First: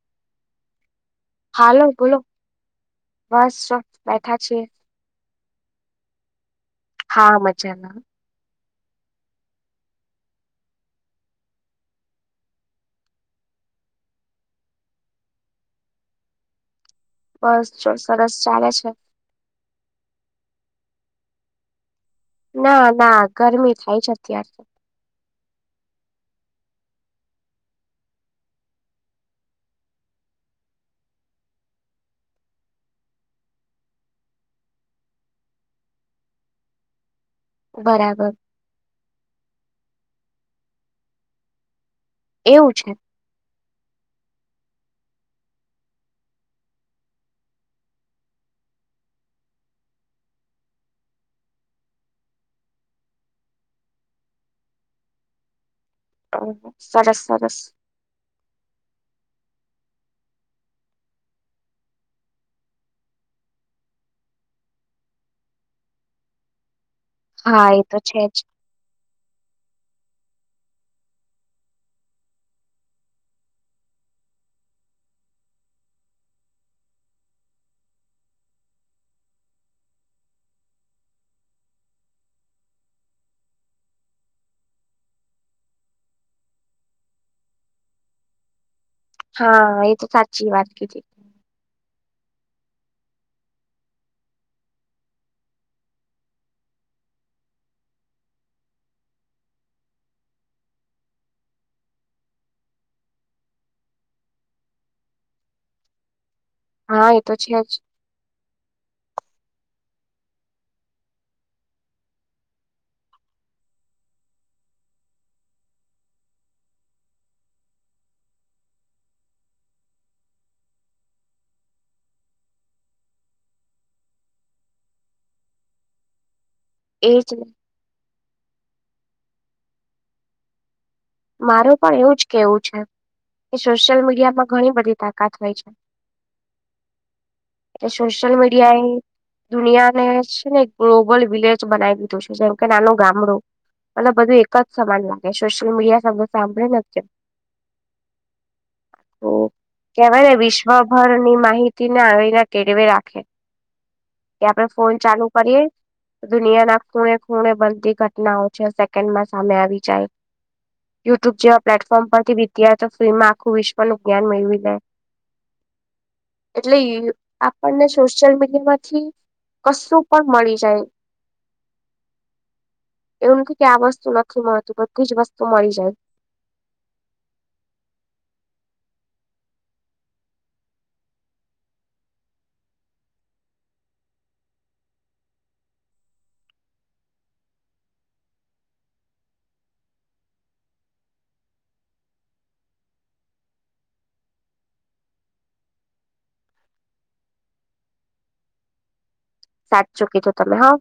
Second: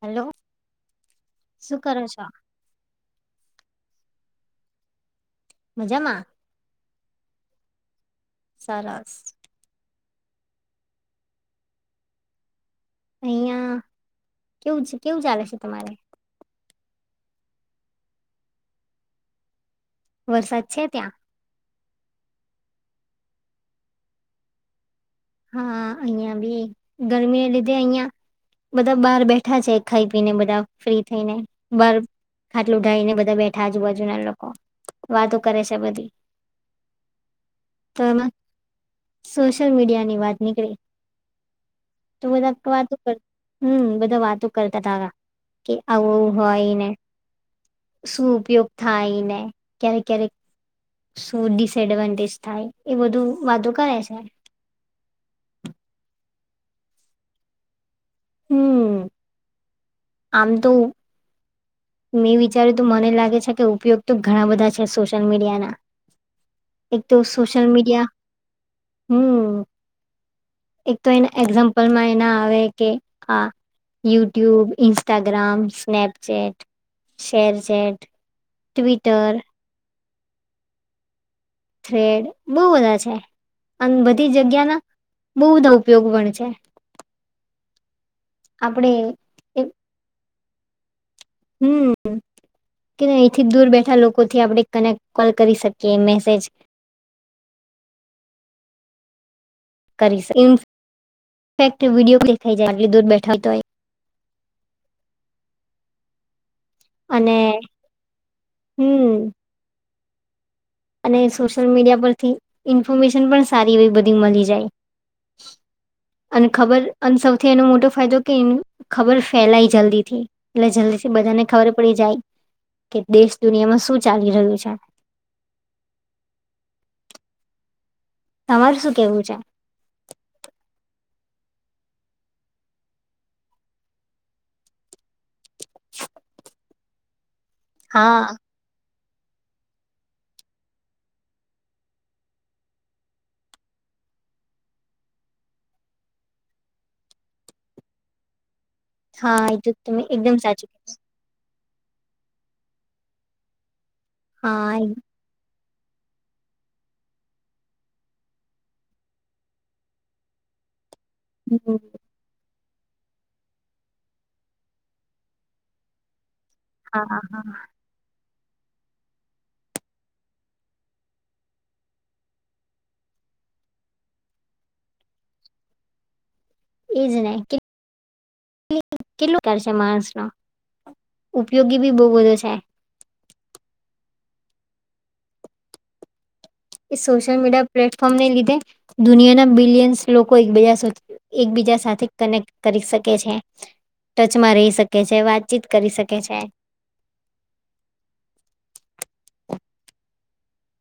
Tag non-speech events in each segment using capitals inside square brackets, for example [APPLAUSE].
Hello શું હાલો કરો બોલો છો બસો બેઠા છીએ મજામાં હા મજા મા સરસ અહિયા કેવું કેવું ચાલે છે તમારે બસ સરસ ચાલે છે વરસાદ છે ત્યાં ના ના ગરમી થાય છેં અત્યારે હા અહિયાં બી ગરમી લીધે અહિયાં બધા બહાર બેઠા છે ખાઈ પીને બધા ફ્રી થઈને બાર ખાટલું ઉઢાવીને બધા બેઠા આજુબાજુના લોકો વાતો કરે છે બધી તો એમાં બરાબર સોશિયલ મીડિયાની વાત નીકળ તો બધ એવું છે વાતો કર હમ્મ બધા વાતો કરતા હતા કે આવું હોય ને શું ઉપયોગ થાય ને ક્યારેક ક્યારેક શું ડિસએડવાન્ટેજ થાય એ બધું વાતો કરે છે હ સરસ સરસ હમ્મ આમ તો મેં વિચાર્યું તો મને લાગે છે કે ઉપયોગ તો ઘણા બધા છે સોશિયલ મીડિયા ના એક તો સોશલ હા એ તો મીડિયા છે જ હમ્મ એક તો એના એક્ઝામ્પલમાં એના આવે કે આ YouTube Instagram Snapchat ShareChat Twitter thread બહુ બધા છે અને બધી જગ્યાના બહુ બધા ઉપયોગ પણ છે આપડે હા એ તો સાચી વાત કીધી હમ્મ કે અહીથી દૂર બેઠા લોકો થી આપણે કનેક્ટ કોલ કરી શકીએ મેસેજ કરીસ ઇન્ફેક્ટ ક્વિડીયો દેખાઈ જાય આટલી દૂર બેઠા હોય હા એ તો અને છે જ હમ અને સોશિયલ મીડિયા પરથી ઇન્ફોર્મેશન પણ સારી એવી બધી મળી જાય અને ખબર અને સૌથી એનો મોટો ફાયદો કે ખબર ફેલાય જલ્દી થી એટલે જલ્દીથી બધાને ખબર પડી જાય કે દેશ દુનિયામાં શું ચાલી રહ્યું છે એ જ ને તમારે શું કેવું છે માર પણ એવું જ કેવું છે કે સોશિયલ મીડિયામાં ઘણી બધી તાકાત હોય છે [UNINTELLIGIBLE] એ હા સોશ્યલ મીડિયા એ દુનિયાને છે ને એક ગ્લોબલ વિલેજ બનાવી દીધો છે જેમ કે નાનો ગામડો મને બધું એક જ સમાન લાગે સોશિયલ મીડિયા સાંભળી હા [UNINTELLIGIBLE] એ તો તમે કેવાય એકદમ ને સાચું વિશ્વભરની માહિતી ના આવી ના કેળવે રાખે કે આપડણે કીધું. ફોન ચાલુ કરીએ દુનિયા ના ખૂણે ખૂણે બનતી ઘટનાઓ છે સેકન્ડમાં સામે આવી જાય યુટ્યુબ જેવા હા હમ, પ્લેટફોર્મ પરથી બીતીાય તો ફ્રીમાં આખું વિશ્વનું જ્ઞાન મેળવી લે એટલે હા હા આપણને સોશિયલ મીડિયા માંથી કશું પણ મળી જાય એવું નથી કે આ વસ્તુ નથી મળતું બધી જ વસ્તુ મળી જાય એઈજ નહ કે કેટલું ખ છે માણસ નો ઉપયોગી બી બહુ બધો છે. એ સોશિયલ મીડિયા પ્લેટફોર્મ ને લીધે દુનિયા ના બિલિયન્સ લોકો એકબજા એકબીજા સાથે કનેક્ટ કરી શકે છે. ટચમાં રહી શકે છે વાતચીત કરી શકે છે. સાચૂ કીધું તમે હા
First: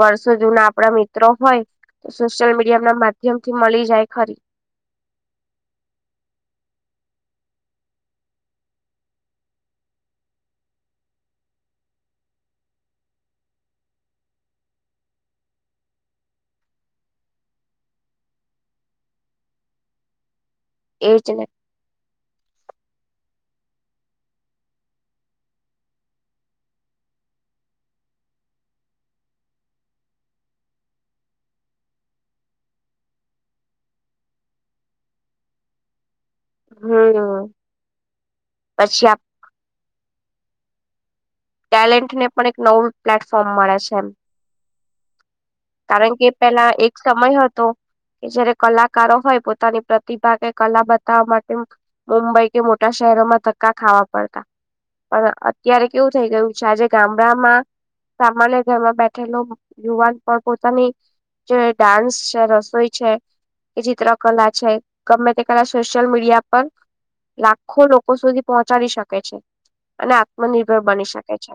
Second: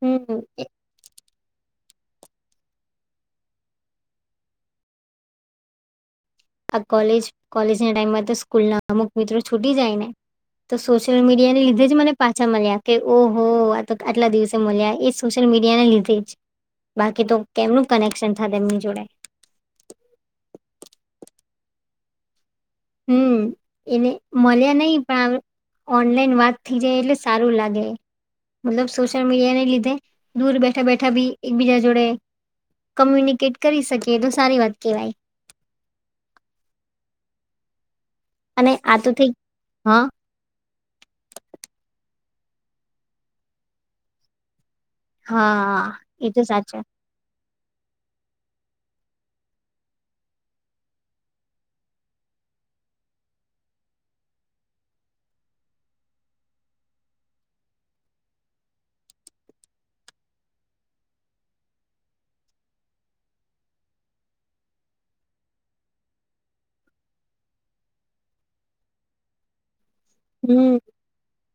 વર્ષો હમ જૂના એ- આપડા મિત્રો હોય તો સોશિયલ મીડિયા ના માધ્યમ થી મળી જાય ખરી આ કોલેજ કોલેજ ના ટાઈમમાં તો સ્કૂલ ના અમુક મિત્રો છૂટી જાય ને તો સોશિયલ મીડિયા ને લીધે જ મને પાછા મળ્યા કે ઓહ આ આટલા દિવસે મળ્યા એજ સોશિયલ મીડિયાને લીધે જ બાકી તો કેમનું કનેક્શન થ એમની જોડે એજને હમ્મ એલે મળ્યા નહી પણ અપ ઓનલાઈન વાત થથી જાય એટલે સારું લાગે. મતલબ સોશિલ મીડિયા ન લીધે દૂર બેઠા બેઠા ભી એકબીજા જોડે કોમ્યુનિકેટ કરી શકી એ તો સારી વાત કહેવાય હમ્મ અને આતું થી હ ટેલેન્ટ ને પણ એક નવું પ્લેટફોર્મ મળે છે એમ હા કારણ કે એ તો પેલા સાચે એક સમય હતો કે જયારે કલાકારો હોય પોતાની પ્રતિભા કે કલા બતાવવા માટે મુંબઈ કે મોટા શહેરોમાં ધક્કા ખાવા પડતા પણ અત્યારે કેવું થઈ ગયું છે આજે ગામડામાં સામાન્ય ઘરમાં બેઠેલો યુવાન પણ પોતાની જે ડાન્સ છે રસોઈ છે. કે ચિત્ર કલા છે ગમે તે કલા સોશિયલ મીડિયા પર લાખો લોકો સુધી પહોંચાડી શકે છે અને હમ આત્મનિર્ભર બની શકે છે.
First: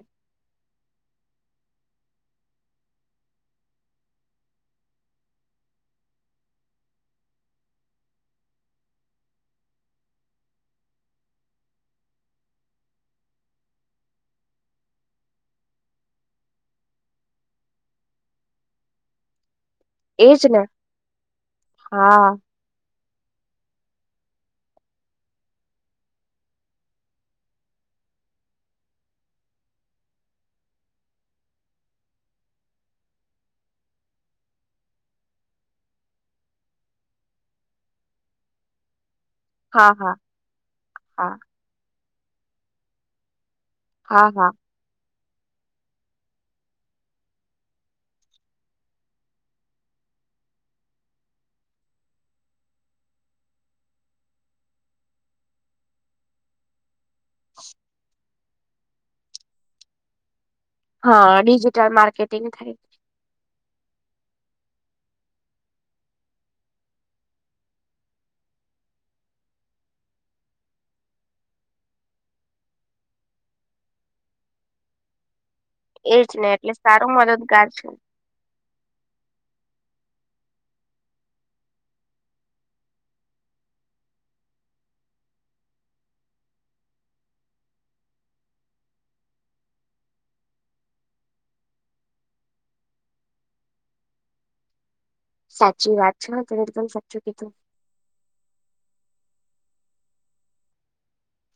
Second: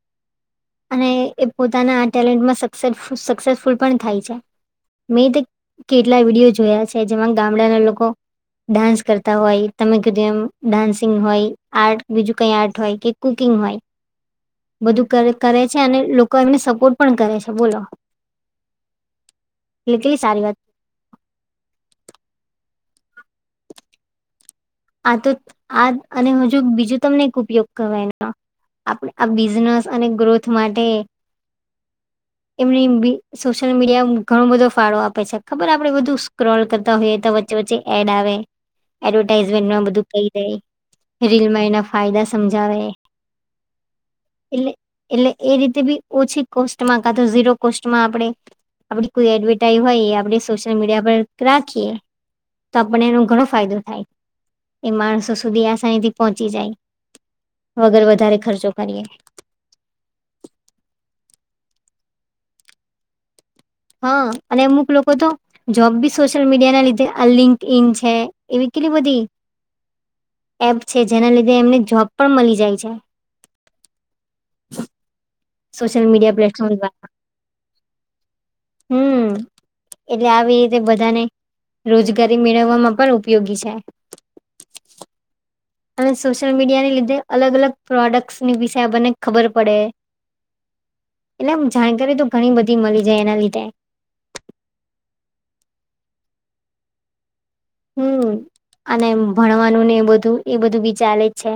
અને એ પોતાના આ ટેલેન્ટમાં સ સક્સેસફુલ પણ થાય છે. મેં તો કેટલા વિડીયો જોયા છે જેમાં ગામડાના લોકો ડાન્સ કરતા હોય તમે કીધું એમ ડાન્સિંગ હોય આર્ટ બીજું કઈ આર્ટ હોય કે કુકિંગ હોય બધું કરે કરે છે અને લોકો એમને સપોર્ટ પણ કરે છે બોલો એટલે કેટલી એજ સારી વાત ને હા આ તો આ અને હજુ બીજું તમને એક ઉપયોગ કરવા એનો આપણે આ બિઝનેસ અને ગ્રોથ માટે એમની સોશિયલ મીડિયા ઘણો બધો ફાળો આપે છે ખબર આપડે બધું સ્ક્રોલ કરતા હોઈએ વચ્ચે એડ આવે એડવટાઈઝ હા બધું હા કહી દે હા રીલમાં એના ફાયદા સમજાવે હા હા એટલે એટલે એ રીતે બી ઓછી કોસ્ટમાં કા તો ઝીરો કોસ્ટમાં આપણે આપડી કોઈ એડવર્ટાઈઝ હોય એ આપડણે સોશિયલ મીડિયા પર રાખીએ તો આપને એનો ઘણો ફાયદો થાય એ માણસો સુધી આસાની થી પહોંચી જાય વગર વધારે ખર્ચો કરીએ. હા ડિજિટલ માર્કેટિંગ થાય હા અને અમુક લોકો તો જોબ બી સોશિયલ મીડિયા ના લીધે આ લિંકડઇન છે એવી કેટલી બધી એપ છે જેના લીધે એમને જોબ પણ મળી જાય છે. સોશિલ એજ મીડિયા ને એટલે પ્લેટફોર્મ સારું દ્વારા મદદગાર છે. હમ. એટલે આવી રીતે બધાને રોજગારી મેળવવામાં પણ ઉપયોગી છે.. અને સોશિયલ મીડિયાને લીધે અલગ અલગ પ્રોડક્ટની વિશે આપણને ખબર પડે. એટલે જાણકારી તો ઘણી બધી મળી જાય એના લીધે. સાચી વાત છે ને તે એકદમ સાચું કીધું. હમ અને ભણવાનું ને એ બધું એ બધું બી ચાલે જ છે.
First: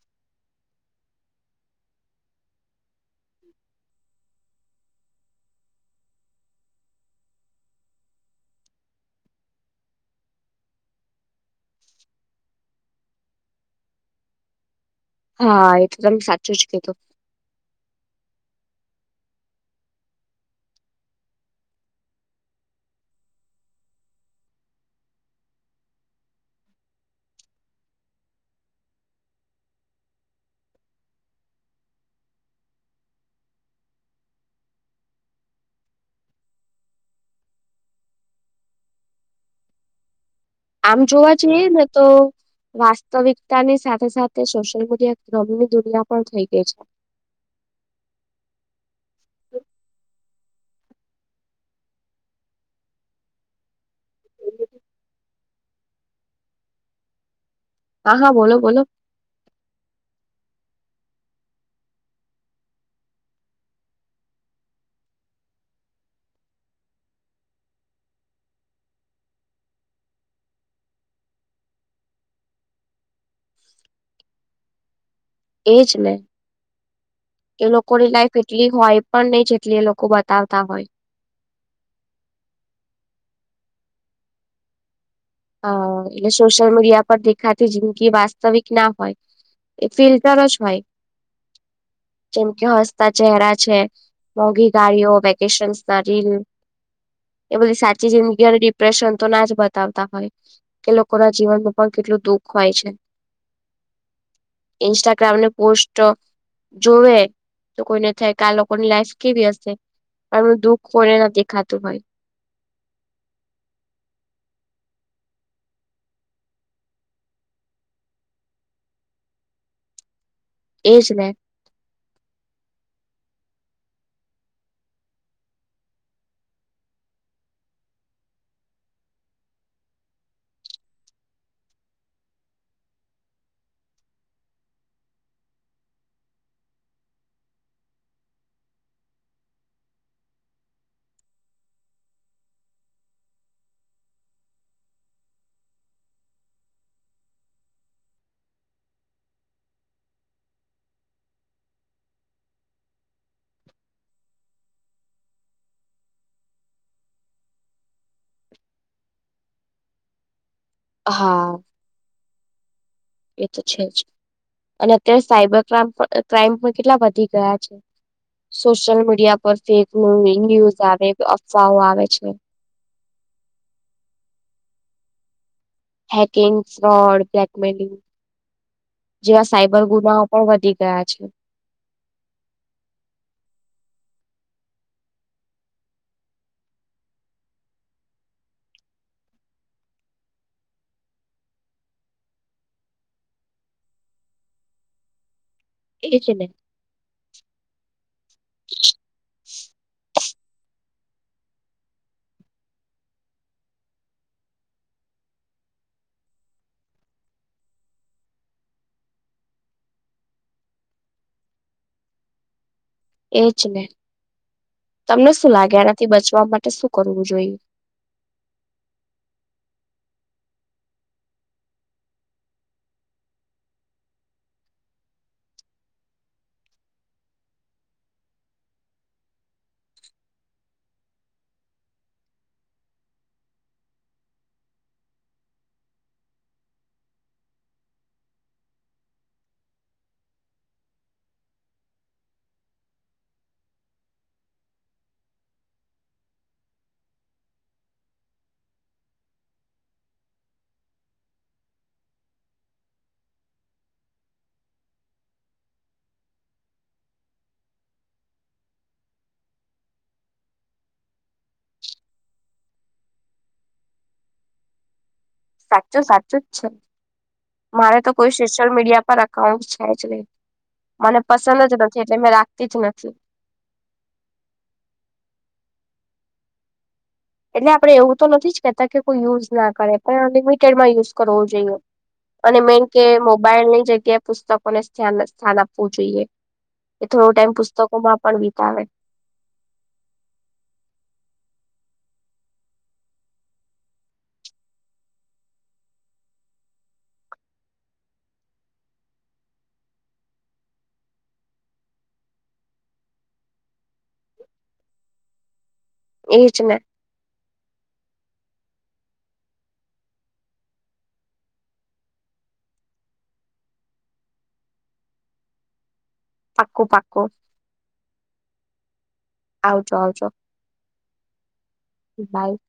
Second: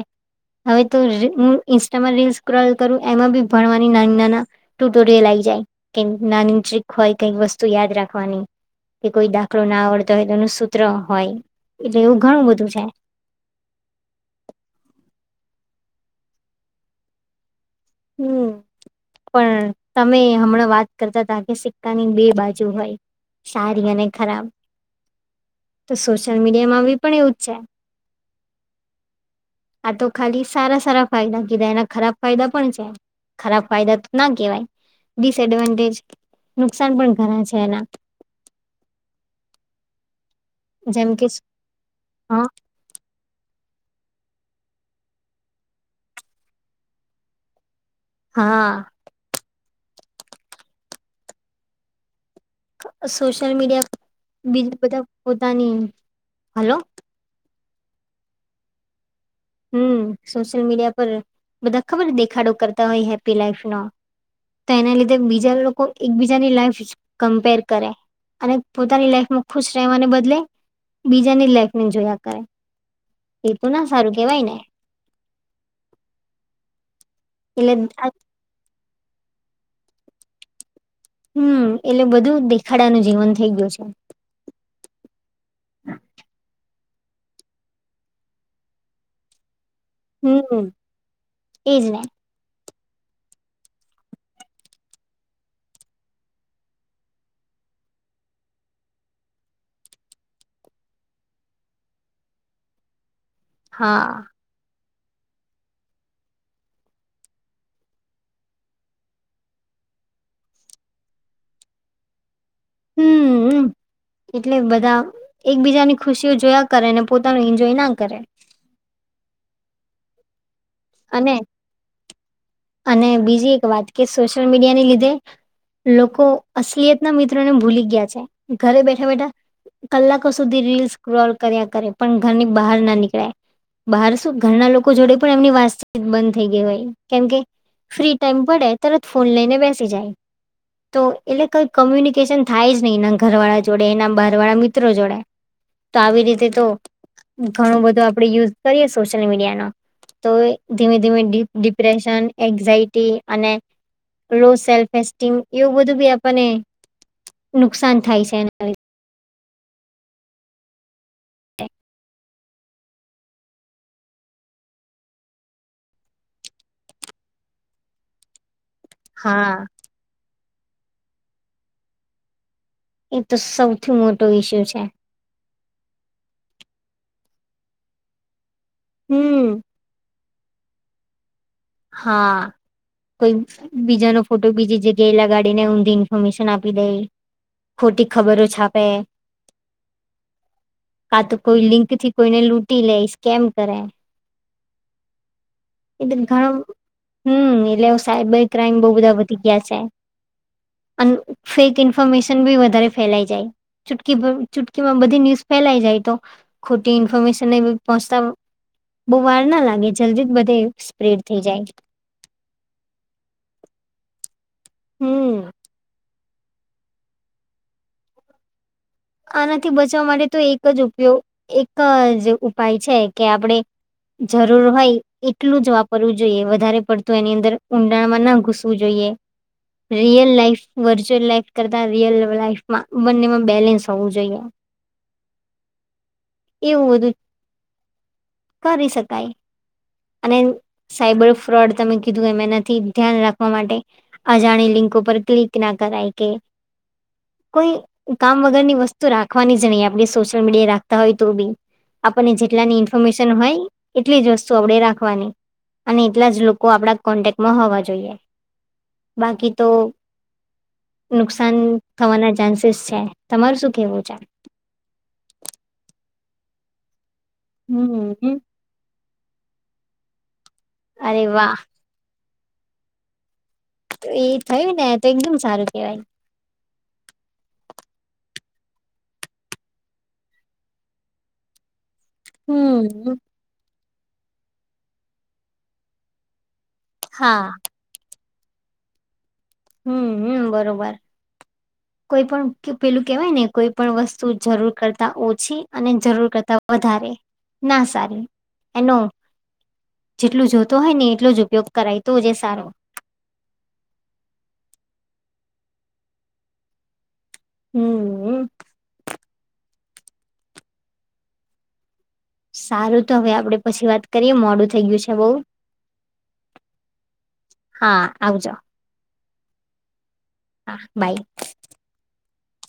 હવે તો હું ઇન્સ્ટામાં રીલ્સ ક્રોલ કરું એમાં બી ભણવાની નાની નાના ટૂટોડીયલ આઈ જાય નાની ટ્રીક હોય કઈક વસ્તુ યાદ રાખવાની. કે કોઈ દાખલો ના આવડતો હોય તો એનું સૂત્ર હોય એટલે એવું ઘણું બધું છે. હા એ તો તમે સાચું જ કીધું. હમ. પણ તમે હમણાં વાત કરતા હતા કે સિક્કાની બે બાજુ હોય. સારી અને ખરાબ. તો સોશિયલ મીડિયા માં પણ એવું જ છે. આ તો ખાલી સારા સારા ફાયદા કીધા એના ખરાબ ફાયદા પણ છે ખરાબ ફાયદા તો ના કેવાય ડિસએડવાન્ટેજ નુકસાન પણ ગણા છે એના. આમ જેમ કે જોવા જઈએ ને તો હ વાસ્તવિકતા ની સાથે સાથે સોશિયલ મીડિયા ક્રમની દુનિયા પણ થઈ ગઈ છે. હા. સોશિયલ મીડિયા બીજું બધા પોતાની હલો? હા હા બોલો બોલો. હમ સોશિયલ મીડિયા પર બધા ખબર દેખાડો કરતા હોય હેપ્પી લાઈફ નો તો એના લીધે બીજા લોકો એકબીજાની લાઈફ કમ્પેર કરે. અને પોતાની લાઈફમાં ખુશ રહેવાને બદલે બીજાની લાઈફને જોયા કરે. એતો ના સારું કેવાય ને? એજ ને એ એટલે આ લોકોની લાઈફ એટલી હોય પણ નહી જેટલી એ લોકો બતાવતા હોય. હમ એટલે બધું દેખાડાનું જીવન થઈ ગયું છે. હ એટલે સોશિયલ મીડિયા પર દેખાતી જિંદગી વાસ્તવિક ના હોય. એ ફિલ્ટર જ હમ હો. એજ ને જેમકે હસતા ચેરા છે મોઘી ગાડીઓ વેકેશન એ બધી સાચી જિંદગી અને ડિપ્રેશન તો ના જ બતાવતા હોય. કે લોકો ના જીવન ન પણ કેટલું દુખ હોય છે. હા. ઈન્સ્ટાગ્રામ એ પોસ્ટ જોવે તો કોઈને થાય કે આ લોકોની લાઈફ કેવી હશે? એમનું દુઃખ કોને ન દેખાતું હોય. હમ. એટલે બધા એકબીજાની ખુશીઓ જોયા કરે ને પોતાનું ઈન્જોય ના કરે. એજ ને અને અને બીજી એક વાત કે સોશિયલ મીડિયાની લીધે લોકો અસલિયત ના મિત્રો ને ભૂલી ગયા છે ઘરે બેઠા બેઠા કલાકો સુધી રીલસ ક્રોલ કર્યા કરે પણ ઘરની બહાર ના નીકળે. બહાર શું ઘરના લોકો જોડે પણ એમની વાસ્ત સી બંધ થઈ ગઈ હોય કેમકે ફ્રી ટાઈમ પડે તરત ફોન લઈને બેસી જાય તો એટલે કઈ કોમ્યુનિકેશન થાય જ નહીિ એના ઘર વાળા જોડે એના બહાર વાળા મિત્રો જોડે તો આવી રીતે તો ઘણું બધું આપડે યુઝ કરીએ સોશિયલ મીડિયાનો તો ધીમે ધીમે ડિપ્રેશન એન્ઝાયટી અને લો સેલ્ફ એસ્ટીમ એવું બધું બી આપણને નુકસાન થાય છે એના લ હા એ તો છે જ અને અત્યારે સાઈબર ક્રમ ક્રાઈમ પણ કેટલા વધી ગયા છે સોશિયલ મીડિયા હા પર ફેક ન ન્યુઝ આવે અફવાઓ આવે છે એ તો સૌથી મોટો ઈસ્યુ છે હેકિંગડ બ્લકમેલિંગ હમ જેવા સાયબર ગુના વધી ગયા છે હા કોઈ બીજાનો ફોટો બીજી જગ્યાએલા ગાડીને ઊમી ઇન્ફોર્મેશન આપી દઈ ખોટી ખબરો છ પે કા તો કોઈ લિંક થી કોઈને લૂટી લે સ્કેમ કરે એટ એજ ને. હમ એટલે સાયબર ક્રાઈમ બહુ બધા વધી ગયા છે અને ફેક ઇન્ફોર્મેશન બી વધારે ફેલાઈ જાય ચૂટકી ચૂટકીમાં બધી ન્યૂઝ ફેલાઈ જાય તો ખોટી ઇન્ફોર્મેશન એ પહોંચતા બહુ વાર ના લાગે જલ્દી જ બધે પ્રેડ થઈ જાય એજ ને તમને હમ શું લાગે આનાથી બચવા માટે શું કરવું જોઈએ આનાથી બચાવવા માટે તો એક જ ઉપયોગ એક જ ઉપાય છે કે આપણેે જરૂર હોય એટલું જ વાપરવું જોઈએ વધારે પડતું એની અંદર ઊંડાણમાં ના ઘુસ શું જોઈએ રિયલ લાઈફ વર્ચ્યુઅલ લાઈફ કરતા રિયલ લાઈફમાં બંનેમાં બેલેન્સ થું જઈ એવું બધું કરી શકાય અને સાયબર ફ્રોડ તમે કીધું એમાં નથી ધ્યાન રાખવા માટે અજાણી લિંકો પર ક્લિક ના કરાય કે કોઈ કામ વગર ની વસ્ુ વસ્તુ રાખવાની જ નહીં આપણે સોશિયલ મીડિયા રાખતા હોય તો બી આપણને જેટલાની ઇન્ફોર્મેશન હોય એટલી જ વસ્તુ આપણે રાખવાની અને એટલા જ લોકો આપણા કોન્ટેક્ટમાં હોવા જોઈએ બાકી તો નુકસાન થવાના ચાન્સીસ છે તમાર શું કેવું છે સાચું સાચું જ છે મારે તો કોઈ હમ્મ. શીષ સોશયલ મીડિયા પર એકકાઉન્ટ છે મને અરે વાહ પસંદ જ નથી એટલે મેં રાખતી જ નથી તો એ થયું ને તો એકદમ સારું કેહેવાય એટલે આપડણે એવું તો નથી જ કહેતા કે કોઈ યુઝ ના કરે પણ અનલિમિટેડમાં યુઝ કરવો જોઈએ અને મેન કે હમ્મ મોબાઈલ ની જગ્યાએ પુસ્તકોને સ્થાન આપવું જોઈએ એ થોડો હા ટાઈમ પુસ્તકો માં પણ વિતાવે હમ હમ બરોબર કોઈ પણ પેલું કેહેવાય ને કોઈ પણણ વસ્તુ જરૂર કરતા ઓછી અને જરૂર કરતા વધારે ના સારું એનો જેટલું જોતો હોય ને એટલો જ ઉપયોગ કરાયતો છે સારો એ જ ને. હમ સારું તો હવે આપડે પછી વાત કરીએ મોડું થઈ ગયું છે બઉુ પાકું પાકું હા આવજો આવજો આવજો. હા બાય. બાય.